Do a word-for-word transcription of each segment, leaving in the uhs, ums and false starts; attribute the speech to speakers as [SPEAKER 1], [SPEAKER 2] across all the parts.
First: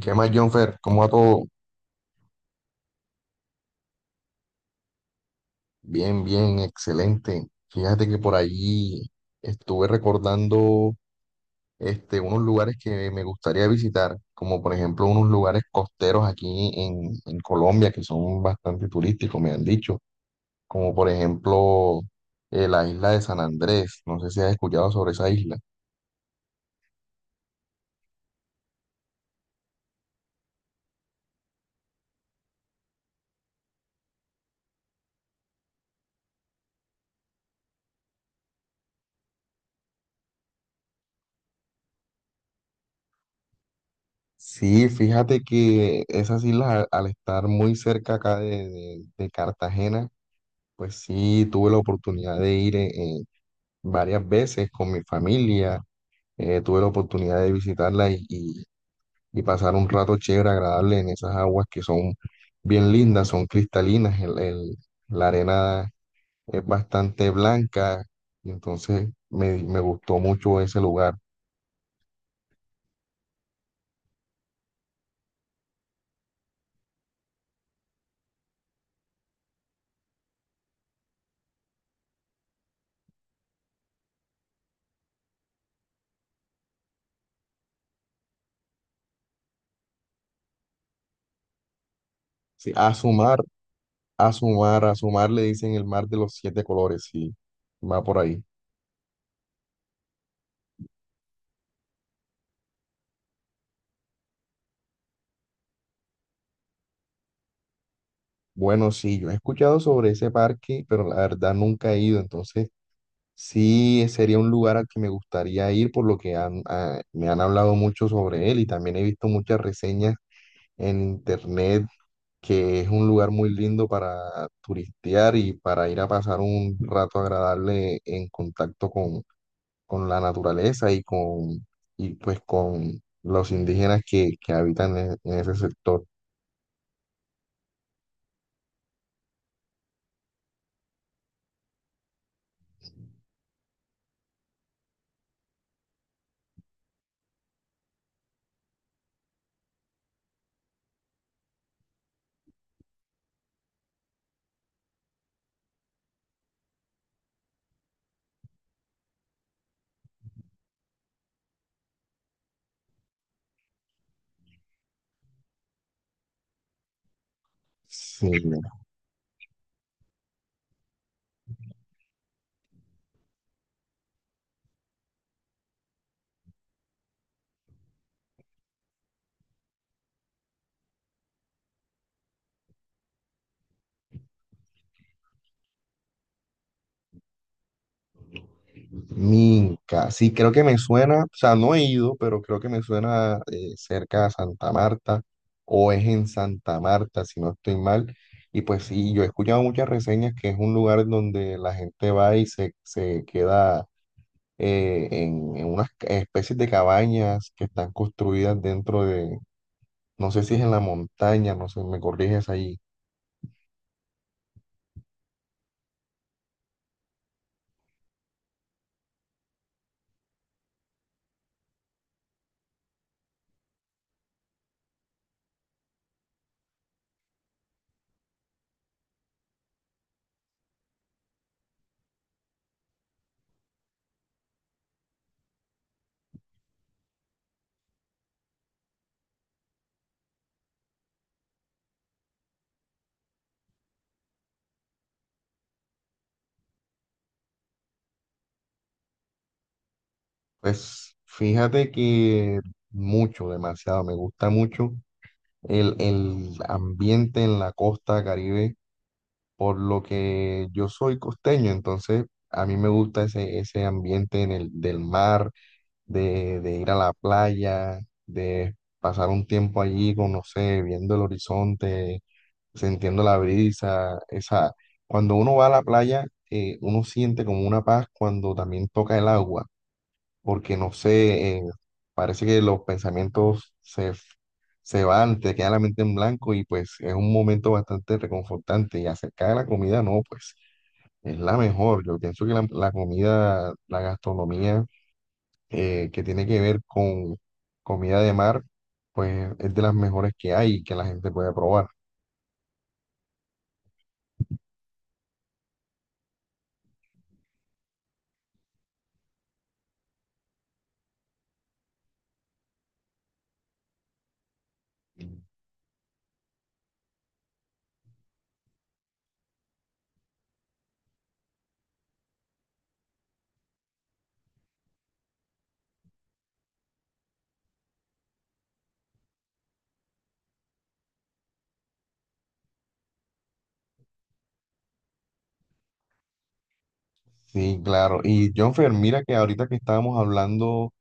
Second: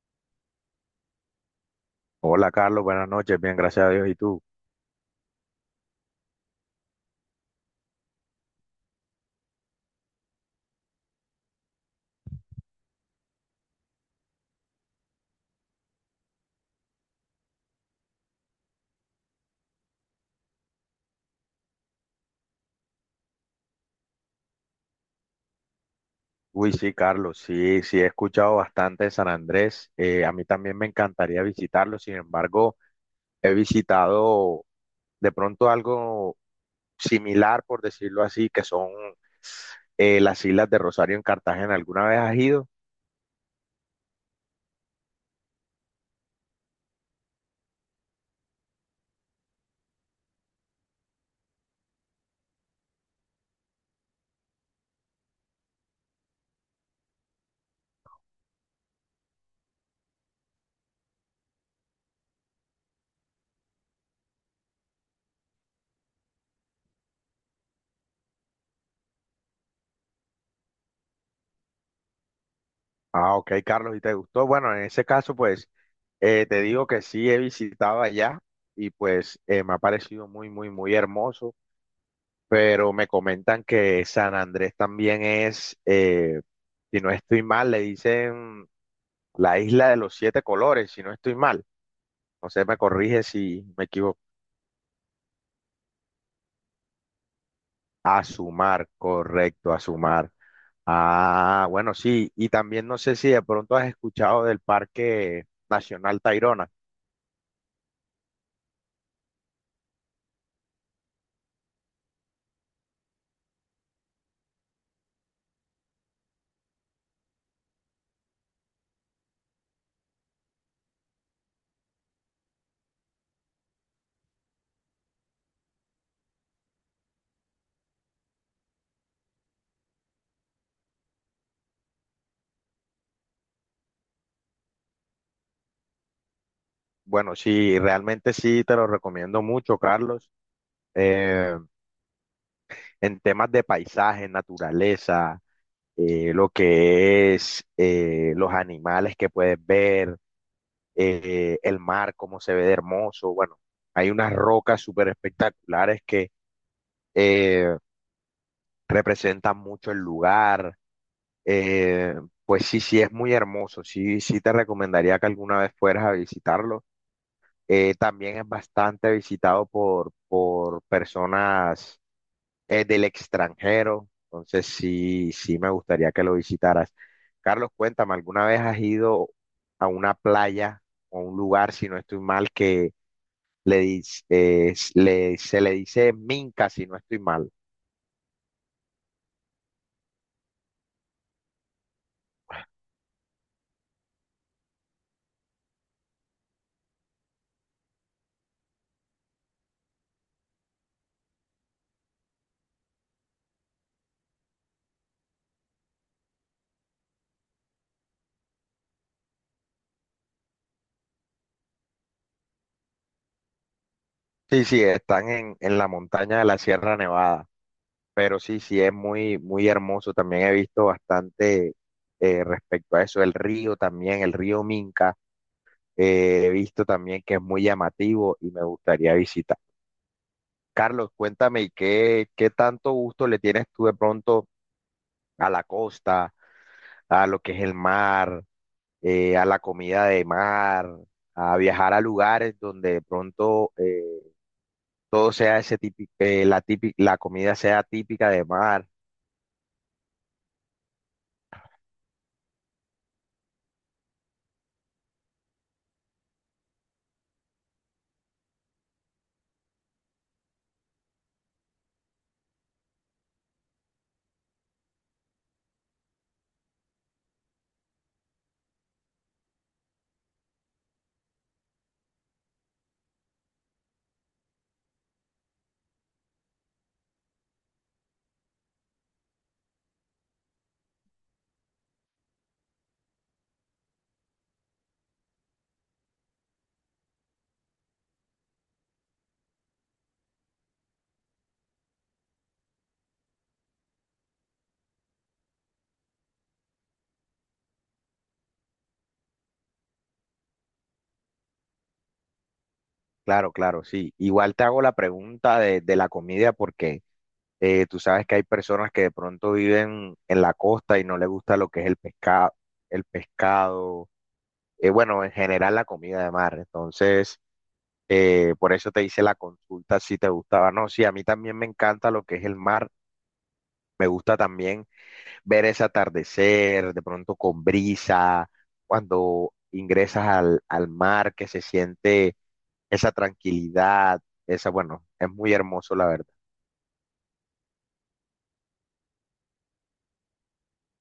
[SPEAKER 1] ¿Qué más, Jonfer? ¿Cómo va todo?
[SPEAKER 2] Hola Carlos, buenas noches, bien, gracias a Dios. ¿Y tú?
[SPEAKER 1] Bien, bien, excelente. Fíjate que por allí estuve recordando este, unos lugares que me gustaría visitar, como por ejemplo unos lugares costeros aquí en, en Colombia que son bastante turísticos, me han dicho, como por ejemplo eh, la isla de San Andrés. No sé si has escuchado sobre esa isla.
[SPEAKER 2] Uy, sí, Carlos, sí, sí, he escuchado bastante de San Andrés. Eh, a mí también me encantaría visitarlo. Sin embargo, he visitado de pronto algo similar, por decirlo así, que son eh, las Islas de Rosario en Cartagena. ¿Alguna vez has ido?
[SPEAKER 1] Sí, fíjate que esas islas al, al estar muy cerca acá de, de de Cartagena, pues sí, tuve la oportunidad de ir en, varias veces con mi familia. Eh, tuve la oportunidad de visitarla y, y- y pasar un rato chévere, agradable en esas aguas que son bien lindas, son cristalinas. El- el- la arena es bastante blanca, y entonces me, me gustó mucho ese lugar.
[SPEAKER 2] Ah, ok, Carlos, ¿y te gustó? Bueno, en ese caso, pues eh, te digo que sí, he visitado allá, y pues eh, me ha parecido muy, muy, muy hermoso. Pero me comentan que San Andrés también es, eh, si no estoy mal, le dicen la isla de los siete colores, si no estoy mal. No sé,
[SPEAKER 1] Sí,
[SPEAKER 2] me
[SPEAKER 1] a
[SPEAKER 2] corrige
[SPEAKER 1] sumar,
[SPEAKER 2] si me equivoco.
[SPEAKER 1] a sumar, a sumar le dicen el mar de los siete colores, sí, va por ahí.
[SPEAKER 2] Azumar, correcto, Azumar. Ah, bueno, sí, y también no sé si de pronto has escuchado del Parque Nacional Tayrona.
[SPEAKER 1] Bueno, sí, yo he escuchado sobre ese parque, pero la verdad nunca he ido, entonces. Sí, sería un lugar al que me gustaría ir, por lo que han- ah, me han hablado mucho sobre él y también he visto muchas reseñas en internet que es un lugar muy lindo para turistear y para ir a pasar un rato agradable en contacto con, con la naturaleza y con y pues con los indígenas que, que habitan en, en ese sector.
[SPEAKER 2] Bueno, sí, realmente sí, te lo recomiendo mucho, Carlos. Eh, en temas de paisaje, naturaleza, eh, lo que es eh, los animales que puedes ver, eh, el mar, cómo se ve de hermoso. Bueno, hay unas rocas súper espectaculares que eh, representan mucho el lugar. Eh, pues sí, sí, es muy hermoso. Sí, sí te recomendaría que alguna vez fueras a visitarlo. Eh,
[SPEAKER 1] Sí.
[SPEAKER 2] también es bastante visitado por, por personas eh, del extranjero. Entonces sí, sí me gustaría que lo visitaras. Carlos, cuéntame, ¿alguna vez has ido a una playa o un lugar, si no estoy mal, que le, dis- eh, le- se le dice Minca, si no estoy mal?
[SPEAKER 1] Minca, sí, creo que me suena, o sea, no he ido, pero creo que me suena eh, cerca a Santa Marta o es en Santa Marta, si no estoy mal. Y pues sí, yo he escuchado muchas reseñas que es un lugar donde la gente va y se, se queda eh, en, en unas ca- especies de cabañas que están construidas dentro de, no sé si es en la montaña, no sé, me corriges ahí.
[SPEAKER 2] Sí, sí, están en, en la montaña de la Sierra Nevada, pero sí, sí, es muy, muy hermoso. También he visto bastante eh, respecto a eso, el río también, el río Minca. Eh, he visto también que es muy llamativo y me gustaría visitar. Carlos, cuéntame, ¿qué, qué tanto gusto le tienes tú de pronto a la costa, a lo que es el mar, eh, a la comida de mar, a viajar a lugares donde de pronto eh, todo sea ese típico, la típica, la comida sea típica de mar?
[SPEAKER 1] Pues fíjate que mucho, demasiado, me gusta mucho. El, el ambiente en la costa Caribe, por lo que yo soy costeño, entonces a mí me gusta ese, ese ambiente en el, del mar, de, de ir a la playa, de pasar un tiempo allí, con, no sé, viendo el horizonte, sintiendo la brisa, esa, cuando uno va a la playa, eh, uno siente como una paz cuando también toca el agua porque no sé, eh, parece que los pensamientos se, se van, te queda la mente en blanco y pues es un momento bastante reconfortante. Y acerca de la comida, no, pues es la mejor. Yo pienso que la, la comida, la gastronomía eh, que tiene que ver con comida de mar, pues es de las mejores que hay y que la gente puede probar.
[SPEAKER 2] Claro, claro, sí. Igual te hago la pregunta de, de la comida, porque eh, tú sabes que hay personas que de pronto viven en la costa y no les gusta lo que es el pescado, el pescado, eh, bueno, en general la comida de mar. Entonces. Eh, por eso te hice la consulta, si te gustaba. No, sí, a mí también me encanta lo que es el mar. Me gusta también ver ese atardecer, de pronto con brisa, cuando ingresas al, al mar, que se siente esa tranquilidad, esa, bueno, es muy hermoso, la verdad.
[SPEAKER 1] Sí, claro. Y Jonfer, mira que ahorita que estábamos hablando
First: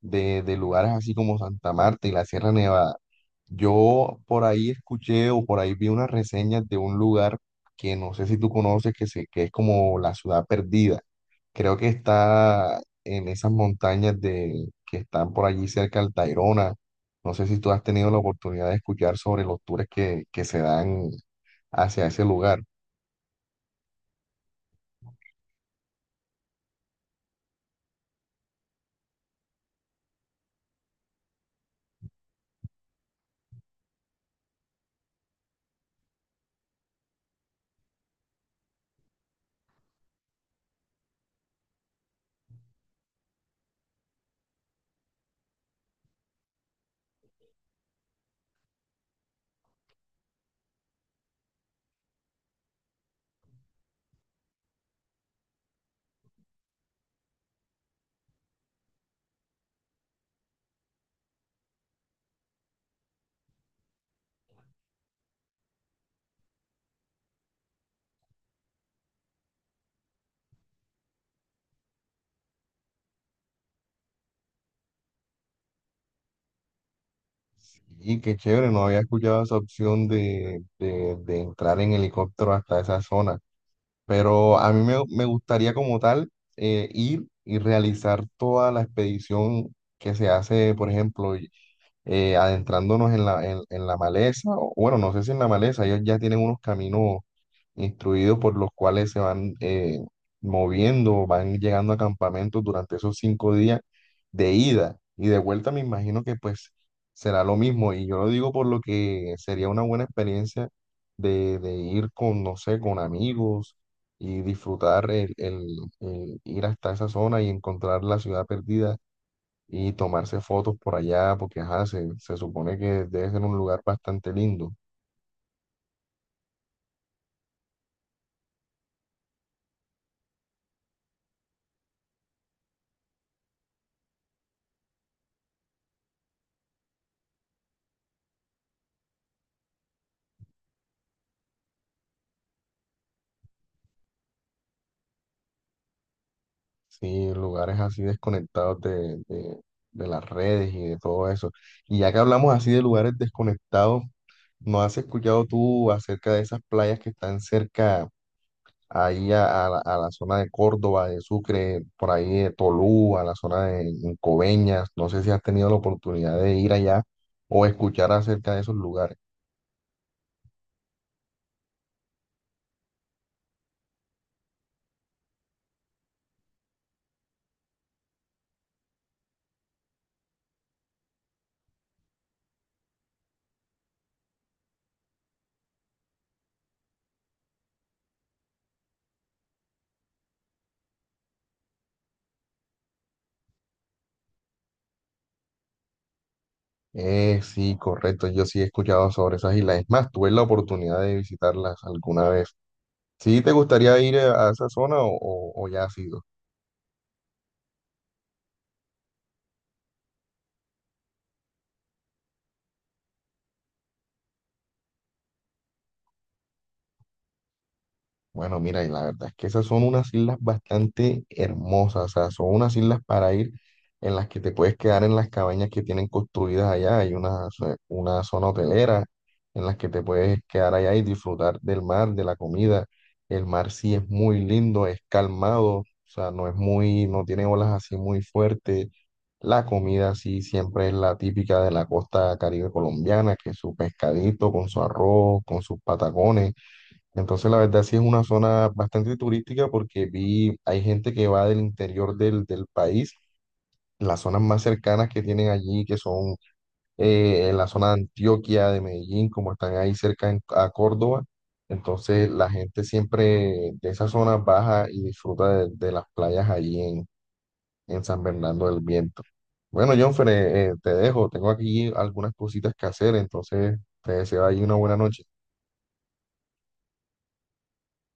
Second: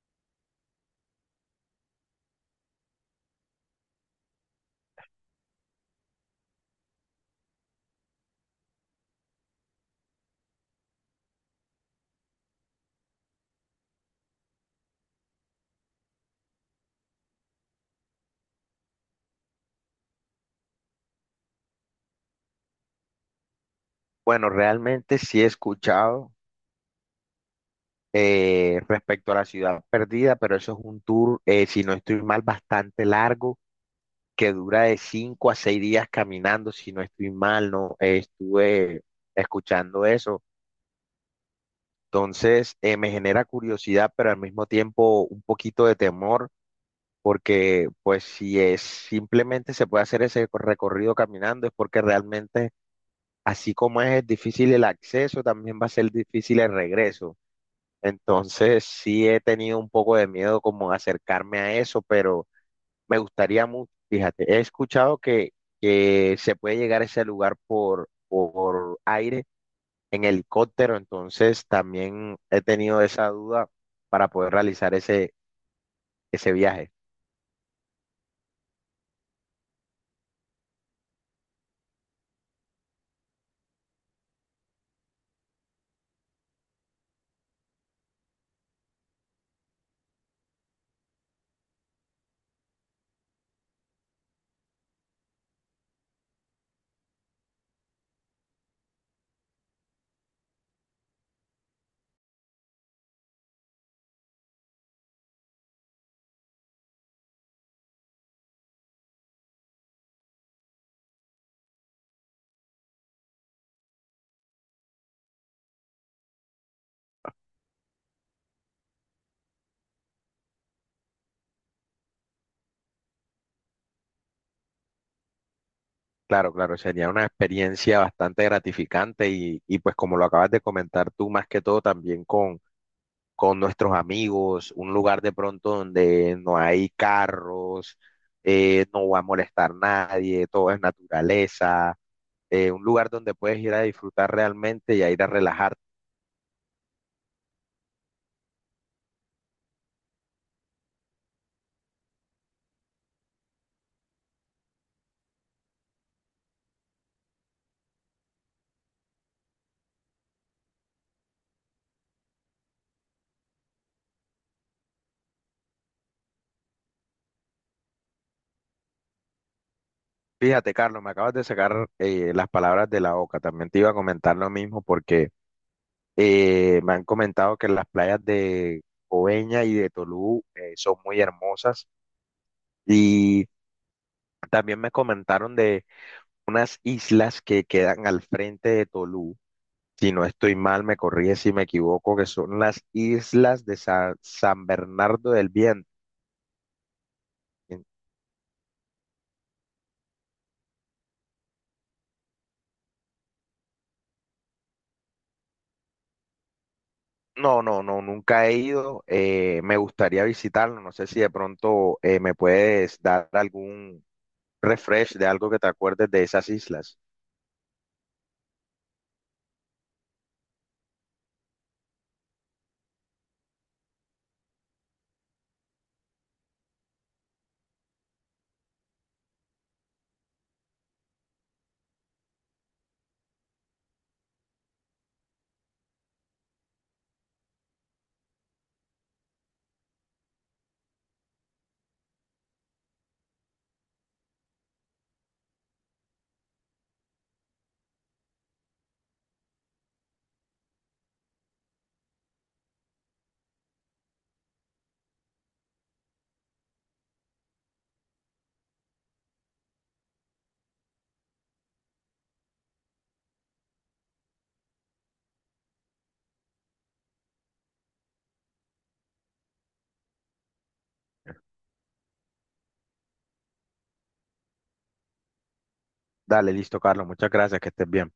[SPEAKER 1] de, de lugares así como Santa Marta y la Sierra Nevada, yo por ahí escuché o por ahí vi unas reseñas de un lugar que no sé si tú conoces, que, se, que es como la ciudad perdida. Creo que está en esas montañas de, que están por allí cerca del Tayrona. No sé si tú has tenido la oportunidad de escuchar sobre los tours que, que se dan hacia ese lugar.
[SPEAKER 2] Bueno, realmente sí he escuchado eh, respecto a la ciudad perdida. Pero eso es un tour, eh, si no estoy mal, bastante largo, que dura de cinco a seis días caminando, si no estoy mal, no. Eh, estuve escuchando eso. Entonces, eh, me genera curiosidad, pero al mismo tiempo un poquito de temor, porque pues si es simplemente se puede hacer ese co- recorrido caminando, es porque realmente, así como es difícil el acceso, también va a ser difícil el regreso. Entonces, sí he tenido un poco de miedo, como acercarme a eso, pero Me gustaría mucho. Fíjate, he escuchado que, que se puede llegar a ese lugar por, por aire en helicóptero. Entonces también he tenido esa duda para poder realizar ese, ese viaje.
[SPEAKER 1] Y qué chévere, no había escuchado esa opción de, de- de entrar en helicóptero hasta esa zona, pero a mí me, me gustaría como tal eh, ir y realizar toda la expedición que se hace, por ejemplo, eh, adentrándonos en la, en, en la maleza, o bueno, no sé si en la maleza, ellos ya tienen unos caminos instruidos por los cuales se van eh, moviendo, van llegando a campamentos durante esos cinco días de ida y de vuelta, me imagino que pues será lo mismo. Y yo lo digo por lo que sería una buena experiencia de, de ir con, no sé, con amigos y disfrutar el, el- el ir hasta esa zona y encontrar la ciudad perdida y tomarse fotos por allá, porque ajá, se, se supone que debe ser un lugar bastante lindo.
[SPEAKER 2] Claro, claro, sería una experiencia bastante gratificante, y, y pues como lo acabas de comentar tú, más que todo también con, con nuestros amigos. Un lugar de pronto donde no hay carros, eh, no va a molestar nadie, todo es naturaleza, eh, un lugar donde puedes ir a disfrutar realmente y a ir a relajarte.
[SPEAKER 1] Sí, lugares así desconectados de, de, de las redes y de todo eso. Y ya que hablamos así de lugares desconectados, ¿no has escuchado tú acerca de esas playas que están cerca ahí a, a la, a la zona de Córdoba, de Sucre, por ahí de Tolú, a la zona de Coveñas? No sé si has tenido la oportunidad de ir allá o escuchar acerca de esos lugares.
[SPEAKER 2] Fíjate, Carlos, me acabas de sacar eh, las palabras de la boca. También te iba a comentar lo mismo, porque eh, me han comentado que las playas de Coveña y de Tolú eh, son muy hermosas, y también me comentaron de unas islas que quedan al frente de Tolú. Si no estoy mal, me corrige si me equivoco, que son las islas de Sa- San Bernardo del Viento.
[SPEAKER 1] Eh, sí, correcto. Yo sí he escuchado sobre esas islas. Es más, tuve la oportunidad de visitarlas alguna vez. ¿Sí te gustaría ir a a esa zona o, o- o ya has ido?
[SPEAKER 2] No, no, no, nunca he ido. eh, me gustaría visitarlo. No sé si de pronto eh, me puedes dar algún refresh de algo que te acuerdes de esas islas.
[SPEAKER 1] Bueno, mira, y la verdad es que esas son unas islas bastante hermosas, o sea, son unas islas para ir en las que te puedes quedar en las cabañas que tienen construidas allá, hay una, zo- una zona hotelera en las que te puedes quedar allá y disfrutar del mar, de la comida. El mar sí es muy lindo, es calmado, o sea, no es muy, no tiene olas así muy fuertes. La comida sí siempre es la típica de la costa caribe colombiana, que es su pescadito con su arroz, con sus patacones. Entonces, la verdad sí es una zona bastante turística porque vi, hay gente que va del interior del, del país, las zonas más cercanas que tienen allí, que son eh, en la zona de Antioquia, de Medellín, como están ahí cerca en- a Córdoba. Entonces, la gente siempre de esa zona baja y disfruta de, de las playas allí en, en San Bernardo del Viento. Bueno, Jonfer, eh, eh, te dejo, tengo aquí algunas cositas que hacer, entonces te deseo ahí una buena noche.
[SPEAKER 2] Dale, listo, Carlos. Muchas gracias, que estés bien.